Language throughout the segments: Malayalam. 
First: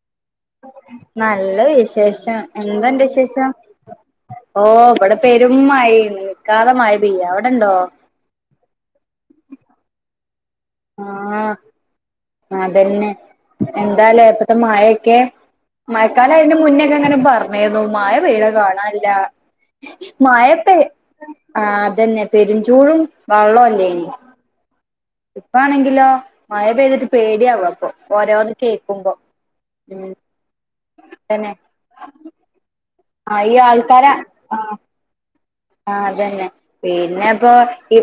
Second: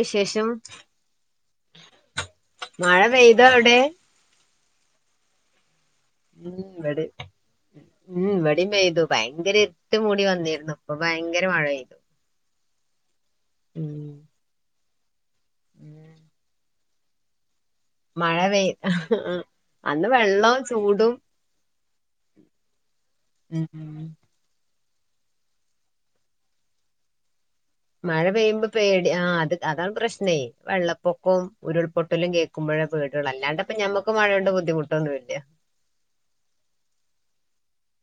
വിശേഷം നല്ല വിശേഷം എന്താ മഴ അന്റെ പെയ്തോ വിശേഷം അവിടെ ഓഹ് ഇവടെ പെരും മഴേണ് ഉം നിക്കാത മഴ ഇവിടെ പെയ്യാ അവടെണ്ടോ? ഉം ഇവടിം പെയ്തു ഭയങ്കര ഇരുട്ട് മൂടി വന്നിര്ന്നു ആ അതന്നെ ഉം എന്താലേ ഇപ്പത് പ്പത്തെ മഴക്കെ മഴക്കാലം ആയതിന്റെ മുന്നക്കെങ്ങനെ പർഞ്ഞീന്നു മഴ പെയ്യ്ണത് കാണാല്ല്യാ അന്ന് മഴ വെള്ളവും പ്പേ ചൂടും ആ അതന്നെ പെരുംചൂടും ഉം വള്ളവും ഉം ല്ല്യേയ്ന് ഇപ്പളാണെങ്കിലോ മഴ പെയ്തിട്ട് പേടിയാവാ മഴ പെയ്യുമ്പോ പേടി ആ അത് അതാണ് ഉം പ്രശ്നേ വെള്ളപ്പൊക്കവും തന്നെ ഉരുൾപൊട്ടലും കേക്ക് ക്കുമ്പഴാ പേടി ഒള്ളൂ ആഹ് ഈ അല്ലാണ്ടപ്പോ ഞമ്മക്ക് മഴോണ്ട് ബുദ്ധിമുട്ടൊന്നു ഇല്ല ആ അതന്നെ പിന്നെ പ്പോ ഈ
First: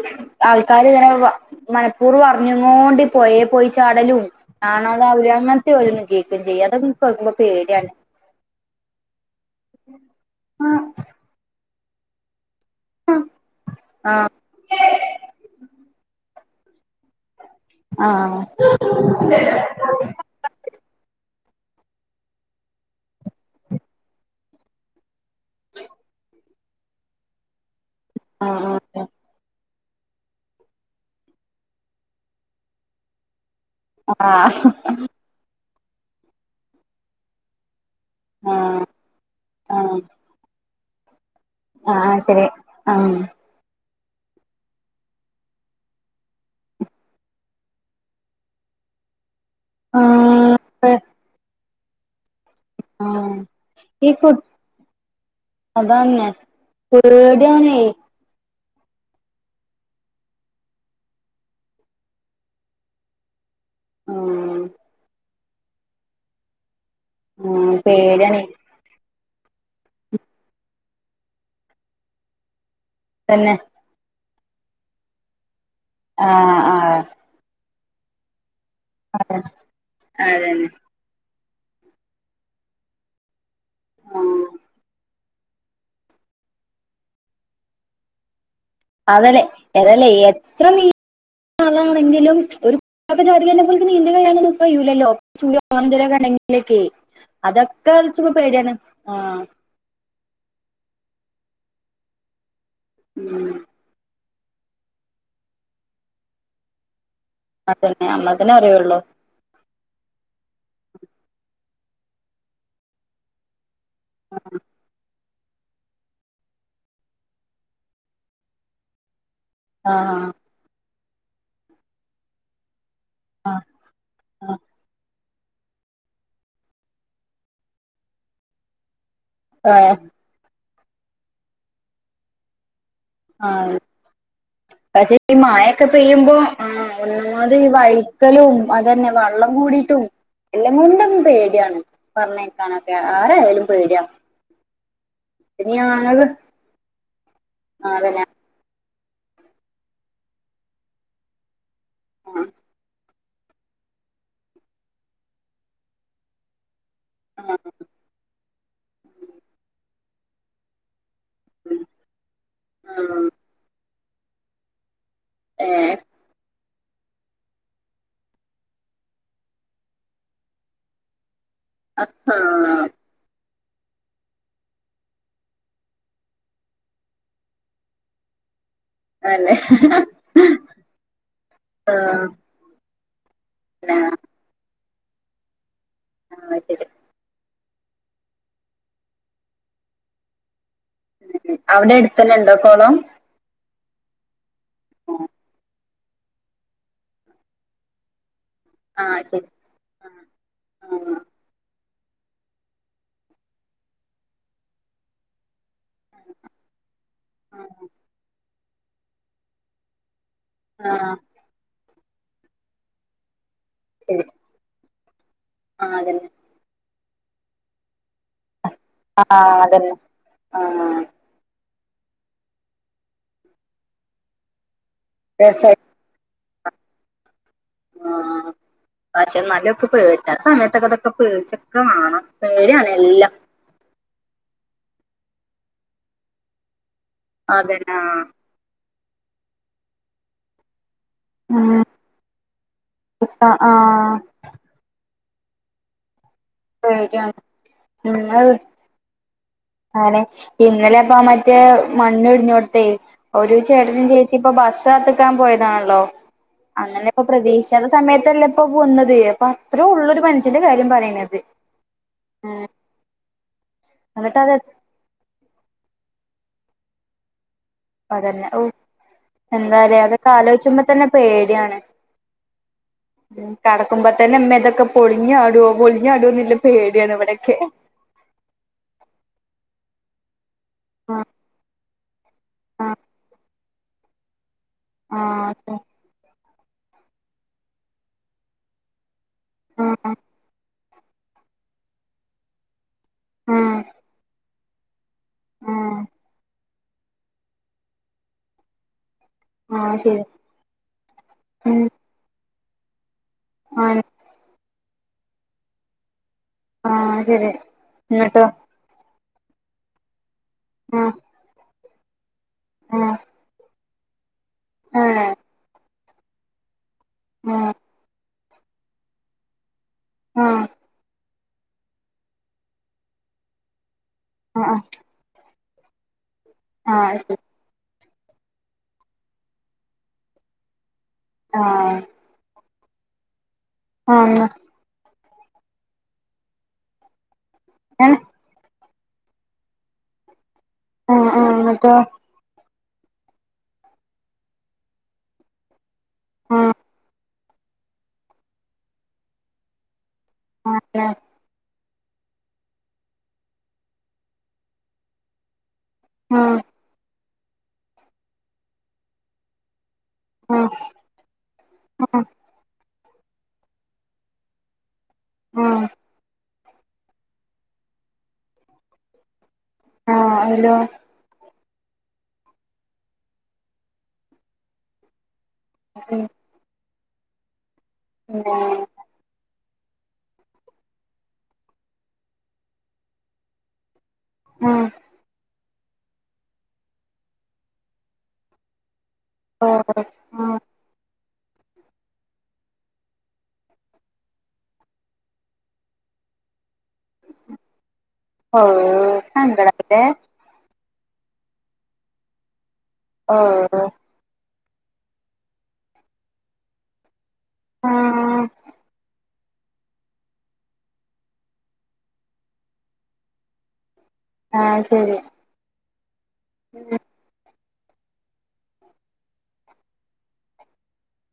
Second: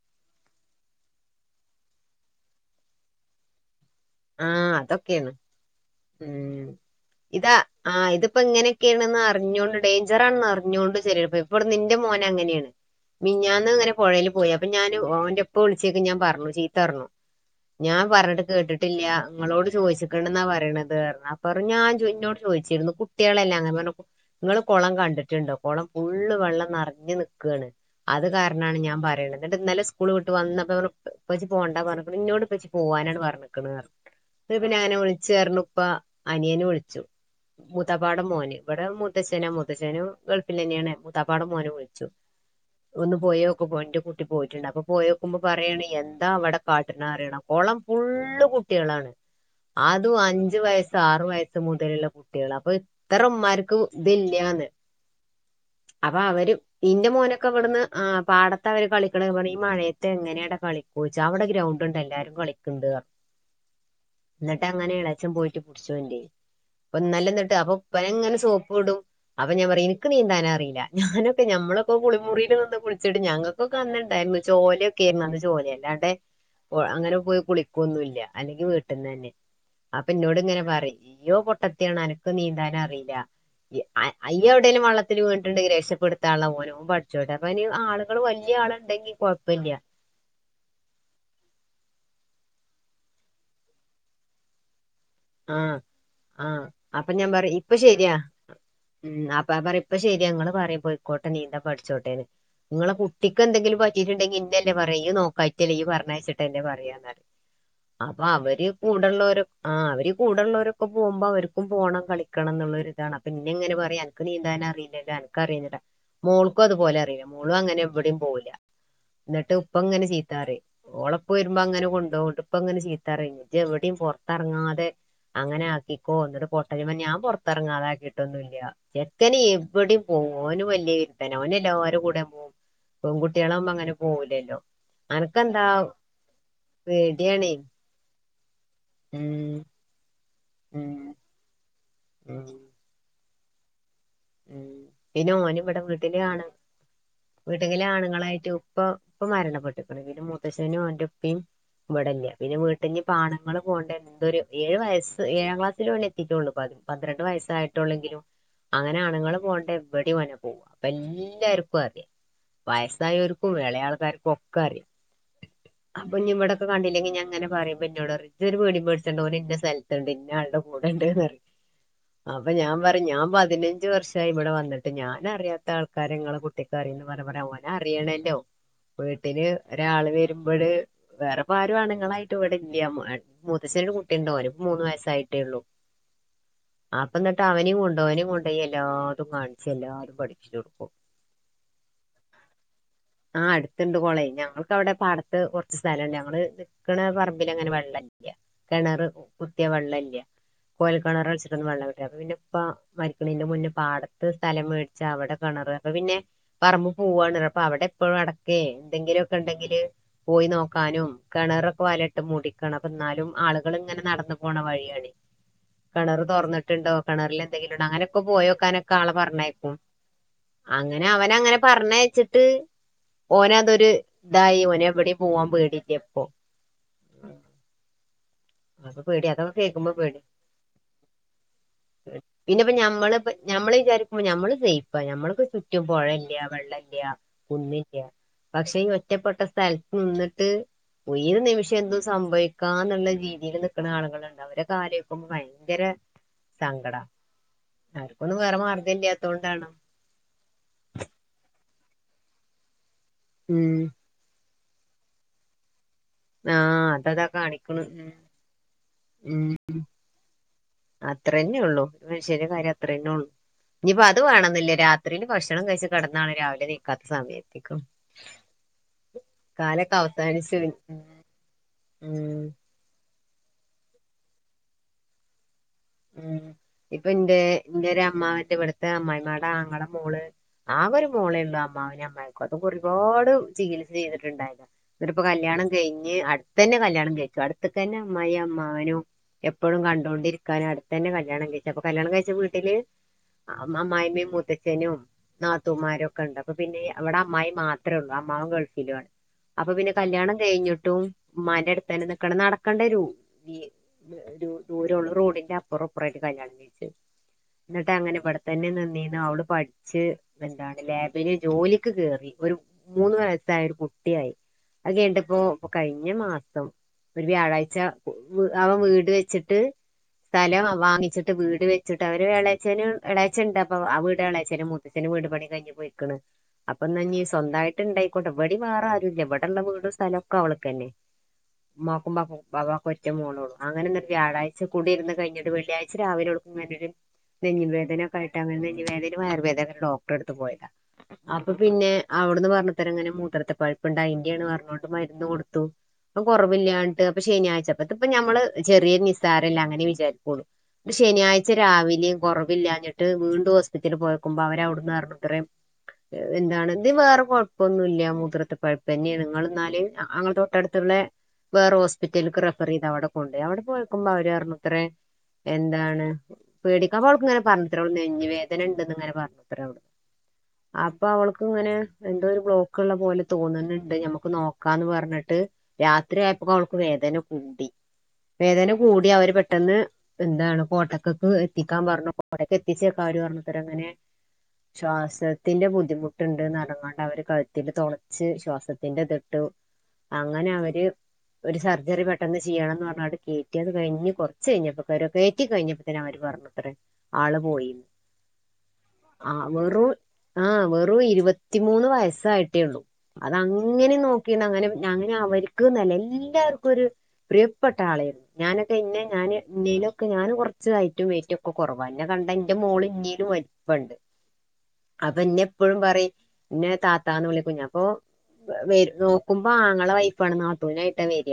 ആൾക്കാര്ങ്ങനെ വ മനപ്പൂർവം അറിഞ്ഞുങ്ങോണ്ട് പൊയേ പോയി ചാടലും ആ ആണ് അതവര് അതൊക്കെയാണ് അങ്ങൻത്തെയാ ഓരോന്ന് കേക്കും ചെയ്യാ ഉം അതൊക്കെ കേക്കുമ്പോ പേടിയാണ് ക്കെയാണ്ന്ന് അറിഞ്ഞോണ്ട് ഡേയ്ഞ്ചറാണെന്നറിഞ്ഞോണ്ട് ചെലര് പോയി ഇവിടെ ഇന്റെ മോൻ അങ്ങനെയാണ് മിൻഞ്ഞാന്ന് അങ്ങനെ ആഹ് പൊഴേല് പോയപ് അപ്പൊ ഞാന് ഓന്റെ ഇപ്പ വിളിച്ചപ്പോ ഞാൻ പറഞ്ഞു ചീത്ത പറഞ്ഞു ആഹ് ചോയിച്ച്ക്ക്ണ്ട്ന്നാ പറയണത് പർഞ്ഞ് അപ്പ പറ ഞാൻ ചോ ഇന്നോട് ചോയിച്ചിരുന്നു കുട്ട്യാളല്ലേ ഞാ പറഞ്ഞു ഇങ്ങള് കൊളം കണ്ടിറ്റ്ണ്ടോ കൊളം ഫുള്ള് വെള്ളം നെറഞ്ഞ് നിക്കാണ് അത് ആഹ് കാരണാണ് ഞാൻ പറയണ ഇന്നിട്ട് ഇന്നെലെ സ്കൂള് വിട്ട് വന്നപ്പോ ഞാൻ പറഞ്ഞു ഉപ്പച്ചി പോണ്ട പറഞ്ഞ്ക്കണ് ഇന്നോട് ഉപ്പച്ചി പോകാനാണ് പറഞ്ഞ ആഹ് ചേർനുപ്പാ അനിയന് വിളിച്ചു മൂത്തപ്പാടെ മോന് ആഹ് ഇവിടെ മുത്തശ്ശനാ ആഹ് മുത്തശ്ശനും ഗൾഫിലെന്നെയാണ് മു മൂത്തപ്പാടെ മോനും വിളിച്ചു ആഹ് ശരി ആഹ് ഒന്ന് പോയി ഓക്ക് പോയിൻ്റെ റ്റ് പോയിറ്റ്ണ്ട് അപ്പൊ പോയോക്കുമ്പോ പറയാണെ എന്താ അവിടെ കാട്ട്ണെ അറിയണോ കൊളം ഫുള്ള് കുട്ട്യാളാണ് അതും ആഹ് അഞ്ചു വയസ്സ് ആറ് വയസ്സ് മുതലുള്ള കുട്ട് ട്ട്യാള് അപ്പ ഇത്ര ആഹ് ഉമ്മാർക്ക് ഈ കു ഇതില്ലാന്ന് അപ്പ അതന്നെ അവര് ഇന്റെ മോനൊക്കെ പേടിയാണേ ഇവിടുന്ന് ആഹ് പാട ത്താ അവര് കളിക്കണെ പറയും ഈ മഴയത്ത് എങ്ങനെയാടാ കളിക്കോയിച്ചാ അവിടെ ഗ്രൗണ്ട് ഇണ്ട് എല്ലാവരും കളിക്ക്ണ്ട് പർ ആഹ് ഇന്നട്ട് അങ്ങനെ എളേച്ഛൻ പോയിറ്റ് പുടിച്ചോണ്ടിരി അപ്പൊ ഇന്നലെ ഇന്നിട്ട് അപ്പൊ ആഹ് ഉപ്പാനെ ഇങ്ങനെ പേടിയാണ് സോപ് പ്പ്ടും അപ്പൊ ഞാൻ പറയും ഇനിക്ക് നീന്താൻ അറീല്ലാ ഞാനൊക്കെ ഞമ്മളൊക്കെ കുളിമുറിയിൽ നിന്ന് കുളി ച്ചിട്ട് തന്നെ ഞങ്ങക്കൊക്കെ അന്ന്ണ്ടായിരുന്നു ചോലയെക്കെ ആയിരുന്ന് അന്ന് ചോലെലാണ് ആഹ് കൊ ആഹ് അങ്ങനെ പോയി കുളിക്കൊന്നുല്ലാ അല്ലെങ്കി വീട്ടിന്ന് തന്നെ അപ്പ ഇന്നോട് ഇങ്ങനെ അതന്നെ പറയും ഇയ്യോ പൊട്ടത്തിയാണ് അനക്ക് നീന്താൻ അറീല്ലാ യ് അ ആഹ് അയ്യ് എവിടേലും വള്ളത്തില് വീണിട്ട്ണ്ടെങ്കില് രക്ഷപ്പെടുത്താന്ള്ള ഓന് ഓൻ പഠിച്ചോട്ടെ അപ്പ ഇനി ആളുകള് വല്യ ആള് അതല്ലേ അതല്ല എത് എത്ര നീ ആളാണെങ്കിലും ഒരു [unintelligible] കയ്യൂലല്ലോ [unintelligible] ആ ആ ഇണ്ടെങ്കിലൊക്കെ അപ്പൊ ഞാൻ പറയും ഇപ്പൊ അതൊക്കെ ആലോച്ചുമ്പം പേടിയാണ് ആഹ് ക്കെ ശരിയാ ഇങ്ങള് പറയും പോയിക്കോട്ടെ നീന്തം പഠിച്ചോട്ടേന്ന് ഇങ്ങളെ കുട്ടിക്ക് ഉം. എന്തെങ്കിലും പറ്റ് പറ്റീട്ട്ണ്ടെങ്കി ഇന്നയല്ലേ പറയാ ഇയ്യ് നോക്കായിറ്റല്ലേ ഇയ്യ് പറഞ്ഞയച്ചിട്ടല്ലേ പറയാന്ന് പറയും അതന്നെ അപ്പ നമ്മൾക്കന്നെ അവര് അറിയുള്ളൂ കൂടെള്ളോര് ഒക് ആഹ് അവര് കൂടെള്ളവരൊക്കെ പോകുമ്പോ അവർക്കും പോകണം കളിക്കണം എന്നുള്ളരിതാണ് അപ്പൊ ഇന്നെ ഇങ്ങനെ പറ അനക്ക് നീന്താൻ അറീല്ലല്ലോ അന ക്ക് അറിയൊന്നൂല്ലാ മോൾക്കും അതുപോലെ അറിയില്ല മോളും അങ്ങനെ എവിടെയും പോവുല്ലാ ഇന്നിട്ട് ഇപ്പം ആ ഇങ്ങനെ ചീത്ത പറയും ഒളപ്പ വരുമ്പോ അങ്ങനെ കൊണ്ടോവും ഇട്ട് ഇപ്പങ്ങനെ ചീ ത്തറയും ആ ഇജ് എവിടെയും ആ പൊറത്തെറങ്ങാതെ അങ്ങനെ ആക്കിക്കോ ഇന്നിട്ട് പൊട്ടലിമെ ഞാൻ പൊറത്തെറങ്ങാതാക്കിയിട്ടൊന്നും ഇല്ലാ ചെക്കന് ആ, എവിടേം പോവും ഓന് വല്യ വിരുധനാ ഓന് എല്ലാരെ കൂടെ പോവും ആ. പെൺകുട്ടികളവുമ്പോ അങ്ങനെ പോവുലല്ലോ പക്ഷെ ഈ മയൊക്കെ പെയ്യുമ്പോ ആഹ് പേടിയാണേ ഒന്നാമത് ഈ വയ്ക്കലും അതന്നെ ഉം വള്ളം കൂടിട്ടും എല്ലാം ഉം കൊണ്ടും ഇന്ന് പേടിയാണ് ഉം പറഞ്ഞെയക്കാനൊക്കെ ആരായാലും പേടിയാ ഉം പിന്നെ ഓന് ഇവിടെ വീട്ടിലെ ആണു വീട്ടക്കിലെ ആ, അതന്നെ ആണുങ്ങളായിട്ട് ഉപ്പാ ഉപ്പ മരണപ്പെട്ട്ക്കണ് പിന്നെ മുത്തശ്ശനും ഓന്റെ ഉപ്പിയും ഇവിടെല്ല ആ, പിന്നെ വീട്ട്ഞ്ഞി പ്പ ആണുങ്ങള് പോണ്ട എന്തൊരു ഏഴ് വയസ്സ് ഏഴാം ക്ലാസ്സിലേ ഓൻ എത്തിട്ടുള്ളൂ പതി പന്ത്രണ്ട് ആ, വയസായിട്ടുള്ളെങ്കിലും അങ്ങനെ ആണുങ്ങള് പോകണ്ട എവിടെയും വനാ പോവാ വല് എല്ലർക്കും അറിയാം ആ, വയസ്സായർക്കും ഇളയാ ആൾക്കാർക്കും ഒക്കെ അറിയാം ഏ, അപ്പൊന്നി ഇവിട ഒക്ക കണ്ടില്ലങ്കി ഞാ അങ്ങനെ പറുമ്പോ എന്നോട് പറയും ജ്ജ് ഒരു പേടീം പേടിച്ചണ്ട ഓനിന്ന സ്ഥലത്തുണ്ട് ഇന്നയാളുടെ കൂടെണ്ട്ന്ന്‌ റയും അപ്പൊ ആ, ഞാൻ പറയും ഞാൻ പതിന് അഞ്ചു വർഷമായി ഇവിടെ വന്നിട്ട് ഞാനറിയാത്ത ആൾക്കാരങ്ങളെ ഇങ്ങളെ കുട്ടിക്ക അറിയന്ന് പറ ഓനറിയണല്ലോ വീട്ടിന് അല്ലെ ഒരാള് വരുമ്പോള് വേറെപ്പാരും ആഹ് അണുങ്ങളായിട്ട് ഇവിടെ ഇല്ല്യ മൂത്തച്ഛന് ഒരു പിന്നെ കുട്ടി ഉണ്ട് ഓനിപ്പ മൂന്ന് വയസ്സായിട്ടേ ഉള്ളു ആഹ് ശരി അപ്പ എന്നിട്ട് അവനെയും കൊണ്ടോ അവനും കൊണ്ടോയി എല്ലാതും കാണിച്ച് എല്ലാരും പഠിച്ച് കൊടുക്കും അവിടെ അടുത്തന്നെ ഉണ്ടോ കൊളം ആഹ് അടുത്തുണ്ട് കൊളേ ഞങ്ങൾക്ക് അവിടെ പാടത്ത് കുറച്ച് സ്ഥലം ഞങ്ങങ്ങള് നിക്കണ പറമ്പിൽ അങ്ങനെ വെള്ള ല്ല്യ കിണറ് ആഹ് ശരി കുത്തിയ വെള്ളല്യ കോഴൽ ആഹ് കിണറ് വെച്ചിട്ടൊന്ന് വെള്ളം കിട്ടിയ അപ്പൊ പിന്നെ ഇപ്പ മരിക്കണിന്റെ മുന്നേ പാടത്ത് സ്ഥലം മേടിച്ച് അവിടെ കിണറ് അപ്പൊ പിന്നെ പറമ്പ് പോവാണ് അപ്പൊ ആഹ് അവിടെ എപ്പഴും അടക്ക എന്തെങ്കിലുമൊക്കെ ഉണ്ടെങ്കില് പോയി നോക്കാനും ആഹ് കിണറൊക്കെ വലട്ട് മുടിക്കണ് പ്പം എന്നാലും ആളു- കൾ ഇങ്ങനെ ശരി നടന്നു പോകണ വഴിയാണെ ആഹ് കിണറ് അതന്നെ തുറന്നിട്ടുണ്ടോ കിണറില് എന്തെങ്കിലുണ്ടോ അങ്ങനൊക്കെ പോയോക്കാനൊ- ക്കാളെ ആഹ് പറഞ്ഞയക്കും അതന്നെ ആഹ് അങ്ങനെ അവനങ്ങനെ പറഞ്ഞയച്ചിട്ട് ഓനതൊരു ഇതായി ഓനെ എവിടെ- പോവാൻ രസാ പേടിയില്ലിപ്പൊ ആഹ് ആഹ് പക്ഷെ നല്ലൊക്കെ പേടിച്ച സമയത്തക്കതൊക്കെ പേടിച്ചൊക്കെ വാണം പിന്നെപ്പോ പേടിയാണ് ഞമ്മള് എല്ലാം ഞമ്മള് വിചാരിക്കും നമ്മള് സെയിഫാ ഞമ്മൾക്ക് ചുറ്റും പുഴല്യ വെള്ള ഇല്യ അതന്നെ കുന്നില്യ പക്ഷേ ഈ ഒറ്റപ്പെട്ട സ്ഥലത്ത് നിന്നിട്ട് ഏത് ഒരു നിമിഷം എന്തും സംഭവിക്കാംന്നുള്ള രീതിയിൽ ആഹ് നിൽക്കണ ആഹ് ആളുകളുണ്ട് അവരു കാര്യ- അപ്പൊമ്മക്ക് ഭയങ്കര സങ്കട പേടിയാണ് ഉം ആവർക്കൊന്നും വേറെ അത് മാർഗഇല്ലാത്തോണ്ടാണ് ആണ് ഇന്നലെ അപ്പൊ ആ മറ്റേ മണ്ണ് ഇടിഞ്ഞോടുത്തെ ഒരു ഉം ചേട്ടനും ചേ ച്ചി ഇപ്പ ബസ് കാത്തുനിക്കാൻ പോയതാണല്ലോ ആഹ് അങ്ങനെ ഇപ്പൊ അതതാ കാണിക്കണ് പ്രതീക്ഷിക്കാത്ത ഉം സമയത്തല്ലേ ഇപ്പ പൊന്നത് അപ്പൊ അത്രേ ഉള്ളരു മനുഷ്യന്റെ കാര്യം പറയണ ഇത്ര തന്നെയേ ഉള്ളൂ എന്നാ ശരി കാരം അത്രേന്ന ഉള്ളൂ ഇനിയിപ്പ അത് വേണെന്നില്ലേ രാത്രിൽ ഭക്ഷണം കഴിച്ച കിടന്നാണ് രാവിലെ നീക്കാത്ത സമയത്ത് അതന്നെ ഓ എന്താലേ കാലൊക്കെ അതൊക്കെ അവസാനിച്ചു ആലോചിച്ച്മ്പം തന്നെ പേടിയാണ് ഉം കടക്കുമ്പോ തന്നെ ഉമ്മേ ഇതൊക്കെ പൊളിഞ്ഞാടുവോ പൊളിഞ്ഞാടുവോ ന്നല്ല പേടിയാണ് ഇവിടൊക്കെ എന്റെ ഒരു അമ്മാന്റെ ഇവിടുത്തെ അമ്മായിമ്മടെ ആങ്ങളെ മോള് ആകെ ഒരു മോളെ ഉള്ളൂ അമ്മാവനും അമ്മായി അന്നൊക്കെ ആഹ് ഒരുപാട് ചികിത്സ ചെയ്തിട്ടുണ്ടായിരുന്നു എന്നിട്ടിപ്പൊ കല്യാണം ആഹ് കഴിഞ്ഞ് അ- തന്നെ കല്യാണം കഴിച്ചു അടുത്തക്കന്നെ അമായിയും അമ്മാവനും എപ്പോഴും ആഹ് ആഹ് കണ്ടൊണ്ടിരി അടുത്ത് തന്നെ കല്യാണം കഴിച്ചു അപ്പൊ കല്യാണം കഴിച്ച വീട്ടില് ആഹ് അമ്മായിമ്മയും മുത്തച്ഛനും ആഹ് നാത്തൂമാരൊക്കെ ഉണ്ട് അപ്പൊ പിന്നെ അവിടെ അമ്മായി മാത്രേ ഉള്ളൂ അമ്മാവൻ ഗൾഫിലും ആണ് അപ്പൊ പിന്നെ ആഹ് ശരി കല്യാണം കഴിഞ്ഞിട്ടും ഉമ്മാന്റെ ഉം അടുത്തു തന്നെ നിക്കണ നടക്കെണ്ടരു ഈ ആഹ് ഒരു ദൂരമള്ള റോഡിന്റെ അപ്പുറം ഇപ്പറവും ആയിട്ട് കല്യാണം കഴിച്ച് ആഹ് ശരി എന്നിട്ട് അങ്ങനെ എന്നിട്ടോ ഇവിടെത്തന്നെ നിന്നീന്ന് അവള് പഠിച്ച് എന്താണ് ആഹ് ലാബില് ജോലിക്ക് കേറി ഒരു മൂന്ന് ആഹ് വയസ്സായ ഒരു കുട്ടിയായി അത് ആഹ് കേണ്ടപ്പോ അപ്പൊ കഴിഞ്ഞ മാസം ഒരു ആഹ് വ്യാഴാഴ്ച അവൻ വീട് വെച്ചിട്ട് സ്ഥലം ആഹ് വങ്ങിച്ചിട്ട് വീട് വെച്ചിട്ട് അവര് എളേച്ഛനും എളേച്ഛൻ ഇണ്ട് അപ്പോ ആ വീട് എളേ ച്ഛനും ആഹ് മുത്തച്ഛനും വീട് പണി കഴിഞ്ഞ് പോയിക്ക്ണ് അപ്പന്നാ ആഹ് ഇഞ്ഞ് ശരി സ്വന്താ യിട്ട് ഇണ്ടായിക്കോട്ടെ ഇവടിം വേറാരും ഇല്ല ഇവിടള്ള വീടും സ്ഥലൊക്കെ അവൾക്കെന്നെ ആഹ് ഉമ്മക്കും ബാപ്പാക്കും ആകെ ഒറ്റ മോളോള്ളൂ അങ്ങനെങ്ങെട്ട് ആഹ് വ്യാഴായി കൂടിര്ന്ന് കഴിഞ്ഞിട്ട് വെള്ളിയാഴ്ച്ച രാവിലെ ഓൾക്ക് ഇങ്ങനൊര് നെഞ്ച് ഏഹ് വേദനൊക്കായിട്ട് അങ്ങനെ നെഞ്ച് വേദ വയറ് വേദന എട്ത്ത് ഡോക്ടറെട്ത്ത് പോയതാ ആഹ് അപ്പൊ ആഹ് പിന്നെ എന്നിട്ടോ അവിട്ന്ന് പറഞ്ഞ് പ്പര്ങ്ങനെ മൂത്രത്തി പഴ്പ്പ്ണ്ട് അയിന്റെ ആണ്ന്ന് പറഞ്ഞോണ്ട് മര്ന്ന് കൊട്ത്തു അപ്പം ആഹ് കൊറവില്ലാഞ്ഞ്ട്ട് അപ്പ ശനിയാഴ്ച്ച ഇത്പ്പം ഞമ്മള് ചെറ്യേ നിസ്സാരല്ലേ അങ്ങനെ വിചാരിക്കൊള്ളൂ ആഹ് ആഹ് ശനിയാ ഴ്ച്ച രാവിലേം കൊറവില്ലാഞ്ഞിട്ട് വീണ്ടും ഹോസ്പിറ്റലിൽ പോയൊക്കുമ്പോ അവര് അവിട്ന്ന് പറഞ്ഞുത്രേ എന്താണ് ഇതീ വേറെ കൊഴപ്പൊന്നുല്ല മൂത്രത്തെ പഴ്പ്പെന്ന്യാണ് ഇങ്ങള് ഇന്നാല് അ അങ്ങളെ ആഹ് തൊട്ടട്ത്ത്ള്ള വേറെ ആഹ് ഹോസ്പിറ്റല്ക്ക് റഫറെയ്ത് അവിടെ കൊണ്ടോയി അവിടെ പോയ ക്കുമ്പോ അവര് പറഞ്ഞുത്രേ ആഹ് എന്താണ് പേടിക്കാ [unintelligible] ഇങ്ങനെ പറഞ്ഞുത്രേ ഓള് നെഞ്ച് വേദന ഇണ്ടെന്ന്ങ്ങനെ പറഞ്ഞുത്രേ അവള് ആഹ് അയിലോ അപ്പൊ അവൾക്ക് ഇങ്ങനെ എന്തോ ഒര് ബ്ലോക്ക്ള്ള പോലെ തോന്ന്ന്ന്ണ്ട് ഞമ്മക്ക് നോക്കാന്ന് പറഞ്ഞിട്ട് രാത്രി ആയപ്പോക്ക് അവള്ക്ക് വേദന കൂടി പിന്നെ വേദന കൂടി അവര് പെട്ടെന്ന് എന്താണ് കോട്ടക്കക്ക് എത്തിക്കാൻ പറഞ്ഞു കോട്ടക്ക് എത്തിച്ചേക്ക് അവര് പറഞ്ഞുത്രേ ഇങ്ങനെ ആഹ് ശ്വാസ ത്തിന്റെ ബുദ്ധിമുട്ട്ണ്ട്ന്ന് പറഞ്ഞ്ക്കാണ്ട് അവര് കഴ്ത്തില് തൊളച്ച് ശ്വാസത്തിന്റെ ഇതിട്ടു ഓഹ് അങ്ങനെ ആഹ് അവര് ഒര് സർജറി പെട്ടെന്ന് ചെയ്യണംന്ന് പറഞ്ഞാണ്ട് കേ റ്റി അത് കഴിഞ്ഞ് കൊറച്ച് കഴിഞ്ഞപ്പൊ [unintelligible] കേറ്റി കഴിഞ്ഞപ്പോ തന്നെ അവര് പറഞ്ഞുത്രേ ഓഹ് അതെന്താണാവോ ലേ ആഹ് വെറും ഇരുപത്തിമൂന്ന് വയസ്സായിട്ടേ ഒള്ളൂ ഓഹ് അതങ്ങനെ നോ ക്കിണങ്ങനിം ഞങ്ങനെ അവര്ക്ക്ന്നല്ല എല്ലാർക്കൊര് പ്രിയപ്പെട്ട ആളായിരുന്നു ആഹ് ഞാനൊക്കെ ഇന്നേ ഞാന് ഇന്നേലൊക്കെ ഞാന് കൊറച്ച് ഹൈറ്റും വെയിറ്റൊക്കെ കൊറവാ ഇന്നെ കണ്ടാ ഇന്റെ മോള് ഇന്നേലും വ ലിപ്പണ്ട് ആഹ് ശരി അപ്പൊ ഇന്ന എപ്പഴും പറയും ഇന്നെ താത്താന്ന് വിളിക്കും ഞാൻ ഇപ്പൊ വെര് നോക്കുമ്പോ ആങ്ങള വൈഫാണ് നാത്തൂനായിട്ടാ വെര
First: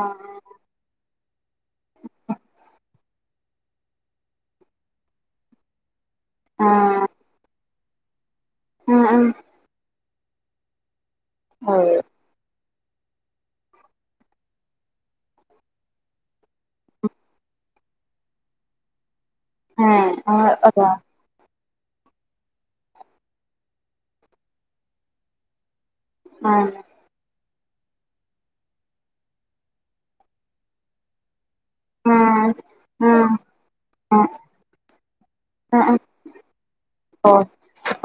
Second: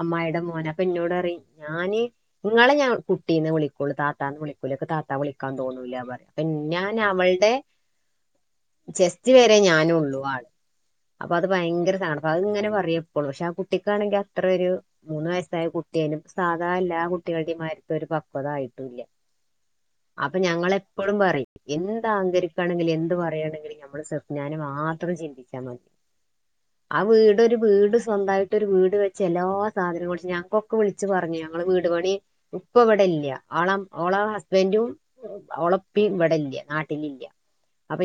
ആഹ് അമ്മായിടെ മോനാ ഇപ്പം ഇന്നോട് പറയും ഞാന് ഇങ്ങളെ ഞാൻ കുട്ടീന്ന് വിളിക്കൊള്ളൂ താത്താന്ന് വിളിക്കൂല ഇൻക്ക് താത്താ വിളിക്കാൻ തോന്നൂല പറയും പി ഞാൻ ആഹ് അവള്ടെ ആഹ് ആഹ് ചെസ്റ്റ് വരെ ഞാനൊള്ളു ആള് അപ്പൊ അത് ഭയങ്കര ഓഹ് [unintelligible] അപ്പ അത് ഇങ്ങനെ പറയും എപ്പളും പക്ഷെ ആ കുട്ടിക്കാണെങ്കില് അത്ര ഒരു മൂന്ന് വയസ്സായ കു ട്ട്യാണ് സാധാ എല്ലാ കുട്ടികള്ടെ മാരിക്ക് ഒരു പക്വത ആയിട്ടും ഇല്ല ഏഹ് അപ്പൊ ആഹ് അതാ ഞങ്ങളെപ്പഴും പറയും എന്ത്‌ അഹങ്കരിക്കാണെങ്കിലും എന്ത് പറയാണെങ്കിലും ഞമ്മള് സഫ്‌നാന്നേ മാത്രം ചിന്തിച്ചാ മതി ആഹ് ആ വീട് ഒരു വീട് സ്വന്തായിട്ടൊര് വീട് വെച്ച് എല്ലാ സാധനങ്ങളും ഞങ്ങക്കൊക്കെ വിളിച്ച് പറഞ്ഞ് ഞങ്ങളെ വീ ട് പണി ആഹ് ഉപ്പ ഇവടെല്ല ആഹ് ഓളെ ഓളെ ആഹ് ഹസ്ബന്റും ഓളെ ആഹ് ഇപ്പിം ഇവടെ ഇല്ല നാ ട്ടിലില്ല ഓഹ്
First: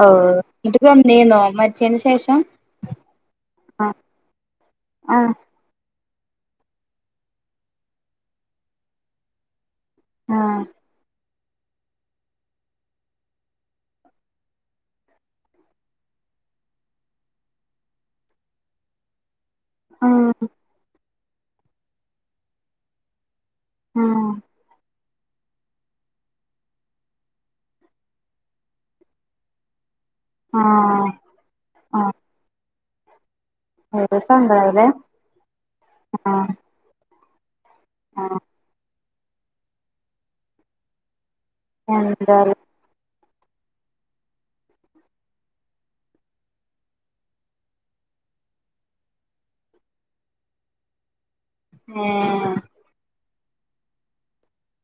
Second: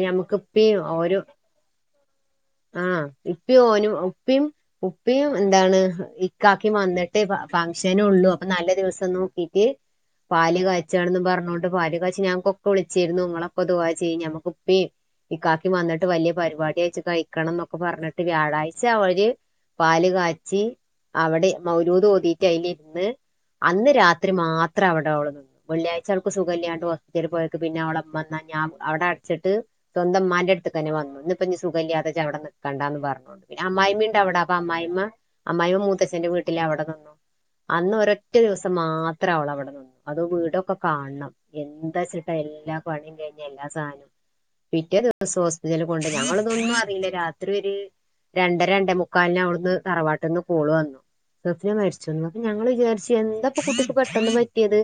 ഓഹ് ഇന്നെട്ട് വെന്നീന്നൊ മരിച്ചേന് ശേഷം ആഹ് ഇപ്പിം ഓനും ആഹ് ഉപ്പിം ഉപ്പിം ആഹ് എന്താണ് ഇ ക്കാക്കിം വന്നിട്ടെ ഫംഗ്ഷനൊള്ളു അപ്പൊ നല്ല ദിവസം നോക്കിയിട്ട് പാല് ആഹ് കാച്ചാണെന്ന് പറഞ്ഞോണ്ട് പാല് കാച്ചി ഞ ഉപ്പ വിളിച്ചിരുന്നു നിങ്ങളൊക്ക ദുആ ചെയ്യീ നമ്മക്ക് ഉപ്പി ഇക്കാക്കിം വന്നിട്ട് വലിയ പരിപാടിയായ്ച്ച് കഴിക്കണം എന്നൊക്കെ പറഞ്ഞിട്ട് വ്യാഴാഴ്ച്ച അവര് പാല് കാച്ചി അവടെ മൗലൂതോതിട്ട് അതിലിരുന്ന് അന്ന് രാത്രി ആഹ് മാത്രം അവടെ ഓള് വെള്ളിയാഴ്ച്ച അവൾക്ക് സുഖല്യാണ്ട് ഹോസ്പിറ്റലിൽ പോയക്ക് പിന്നെ അവളെ ഇമ്മന്നാ ഞാൻ അവടെ അടച്ചിട്ട് സ്വന്തം മ്മാന്റെ അട്ത്ത്ക്കന്നെ ആഹ് വന്ന് ഇഞ്ഞ്പ്പ ഇനി സുഖല്ലാതെ ആഹ് ഇജവടെ നിക്കണ്ടാന്ന് പറഞ്ഞോണ്ട് പിന്നെ ഒരു അമ്മായിമ്മ്ണ്ടവടെ അപ്പ സങ്കടായില്ലേ അമ്മായിമ്മ അമ്മായിമ്മ മൂത്തച്ഛന്റെ ആഹ് വീട്ടില് അവടെ നിന്ന് അന്ന് ഒരൊറ്റ ആഹ് ദിവസം മാത്ര അവളവടെ നിന്നു അതും വീടൊക്കെ കാണണം എന്താ ചിട്ടാ എന്തായാലും എല്ലാ പണിയും കഴിഞ്ഞ് എല്ലാ സാധനും പിറ്റേ ദിവസം ഹോസ്പിറ്റല് കൊണ്ട് ഞങ്ങള്തൊന്നും അറീല്ല രാത്രി ഒര് രണ്ടര രണ്ടേമുക്കാലിന് അവ്ട്ന്ന് തറവാട്ട്ന്ന് കോള് വന്നു [unintelligible] ചെന്നപ്പ ഏഹ് ഞങ്ങള് വിചാര്ച്ച് എന്താപ്പ കുട്ടിക്ക് പെട്ടെന്ന് പറ്റിയത്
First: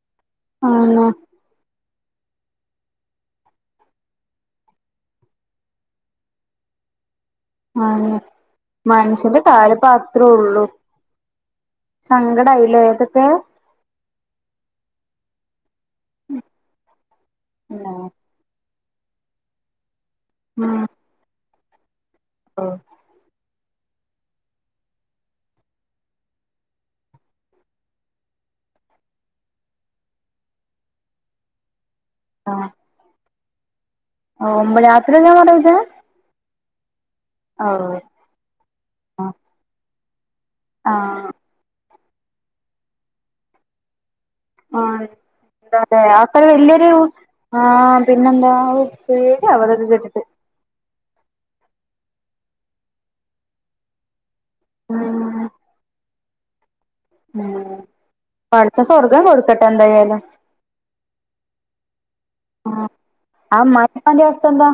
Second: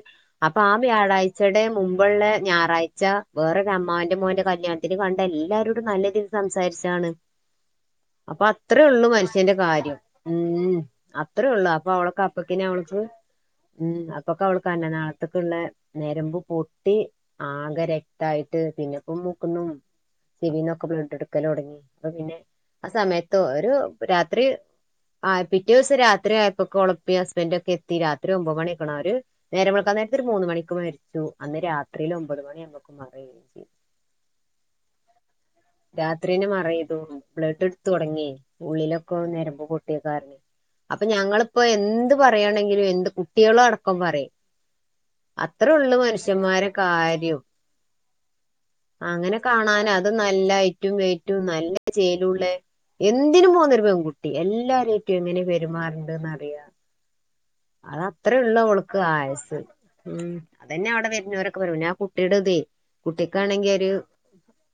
അപ്പ ആ ആന്ന് വ്യാഴാഴ് ച്ചടെ മുമ്പ്ള്ള ഞായറാഴ്ച്ച വേറൊരു അമ്മാവന്റെ മോന്റെ കല്യാണത്തിന് കണ്ട എല്ലാരോടും നല്ല രീ തി സംസാരിച്ചാണ്. ആന്ന് അപ്പ അത്രേ ഒള്ളു മനുഷ്യന്റെ കാര്യപ്പ കാര്യം അത്രേ ഉള്ളൂ ഹ്മ്മ് അത്രള്ളൂ, അപ്പ അവൾക്ക് അപ്പക്കിന് സങ്കടായില്ലേ അവൾക്ക് ഇതൊക്കെ ഹ്മ്മ് അപ്പവൾക്ക് അന്നനാളത്ത്ക്ക്ള്ള നെരമ്പ് പൊട്ടി ആകെ ഉം രക്തായിട്ട് പിന്നെപ്പം മൂക്ക്ന്നും ചെവിന്നൊക്കെ ബ്ലഡ് എട് ക്കലൊടങ്ങി അപ്പൊ പിന്നെ ആഹ് ആ സമയത്ത് ഒരു രാത്രി ആ പിറ്റേ ദിവസം രാത്രി ആയപ്പൊക്കോളെ ഈ ഹസ്ബന്റൊക്കെ എത്തി രാത്രി ഒമ്പമണിയക്കായിണവര് നേരം വെളുക്കാൻ നേരത്തെ മൂന്ന് മണിക്ക് മര് ച്ചു അന്ന് രാത്രിയില് ഒമ്പത് മണി ആവുമ്പോക്ക് മറ ചെയ്തു ഒമ്പ രാത്രി തന്നെ മറയ്ത് രാത്രിയന്നെ മറെയ്തു ബ്ലഡ് ഇടുത്തൊടങ്ങിയ ഉള്ളിലൊക്കെ ആഹ് നേരമ്പ് പൊട്ടിയ കാരണെ അപ്പ ആഹ് ഞങ്ങളിപ്പോ എന്ത് പറയാണെങ്കിലും എന്ത് കുട്ട്യാളടക്കം പറിം ആഹ് എന്താലെ അതൊക്കൊരു വല്യരു കാര്യം ആഹ് പിന്നെന്താ ഔ പേടിയാവ ഇതൊക്കെ കേട്ടിട്ട് റ്റും വൈറ്റും നല്ല ചേലുള്ള എന്തിനും പോന്നൊരുപെൺകു ട്ടി എല്ലാരെറ്റും എങ്ങനെ ഉം പെരുമാറെണ്ടെന്നറിയ ഉം അത് അത്രേ ഒള്ളു പടച്ചോൻ അവൾക്ക് സ്വർഗം ആയുസ് കൊടുക്കട്ടെ എന്തായാലും ഹ്മ്മ് അതന്നെ അവടെ വരുന്നവരൊക്കെ പറയാ പിന്നെ ആ കുട്ടിയിടെ ഇതെ കുട്ടിക്കാണെങ്കി ഇ [unintelligible] പ്പാന്റിം അവസ്ഥന്താ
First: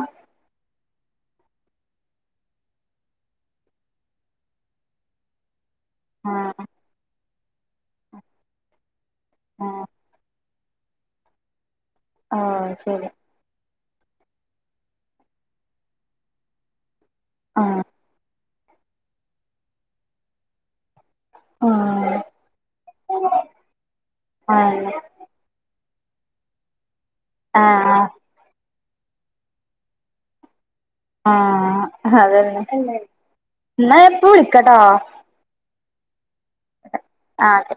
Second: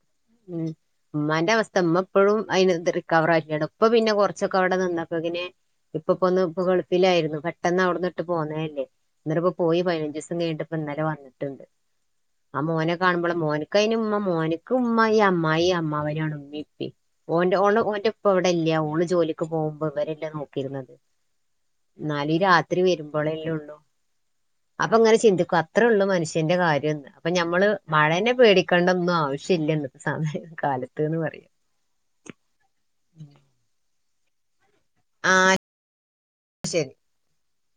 ഹ്മ്മ് ഇമ്മാന്റെ അവസ്ഥ ഇമ്മ ഇപ്പഴും അയ്ന് റിക്കവറാക്കിയട്ടോ ഇപ്പ പിന്നെ കൊറച്ചൊക്കെ അവടെ നിന്നപ്പക്ക്ന് ഇപ്പ ഇപ്പൊന്ന് ഇപ്പ ആഹ് ഗൾഫിലായിരുന്നു പെട്ടന്നവ്ട്ന്ന്ട്ട് പോന്നെല്ലേ എന്നട്ട് ഇപ്പ പോയി ആഹ് പതിനഞ്ച് ദിവസം കഴിഞ്ഞ്ട്ട് ഇന്നലെ വന്ന്ട്ട്ണ്ട്. ഓ ആ മോനെ ശരി കാണുമ്പളാ മോന് ക്കഅയിന് ഉമ്മ മോന്ക്ക് ഉമ്മ ഈ അമ്മായി അമ്മാവനാണ് ഉമ്മീം ഉപ്പി ഓന്റെ ഓളെ ആഹ് ഓന്റെ ഇപ്പ ഇവട്ക്കാ ഇപ്പല്യ ഓള് ജോലിക്ക് പോകുമ്പോ ഇവരല്ലേ നോക്കിരുന്നത് ആഹ് ഇന്നാല് രാത്രി വെരുമ്പളെല്ലൊള്ളൂ, അപ്പ ആഹ് ഇങ്ങനെ ചിന്തിക്കും അത്രൊള്ളൂ മനുഷ്യന്റെ കാര്യംന്ന് അപ്പ നമ്മള് മഴനെ പേടിക്കണ്ടൊന്നും ആവശ്യംല്ല ഇന്നത്തെ സമയ കാലത്ത് എന്ന് പറയാം ആഹ് അതന്നെ അല്ലെ, ഇന്നാ ഞാൻ ഇപ്പ വിളിക്കട്ടാ ആഹ് ശെരി ആഹ് ശെ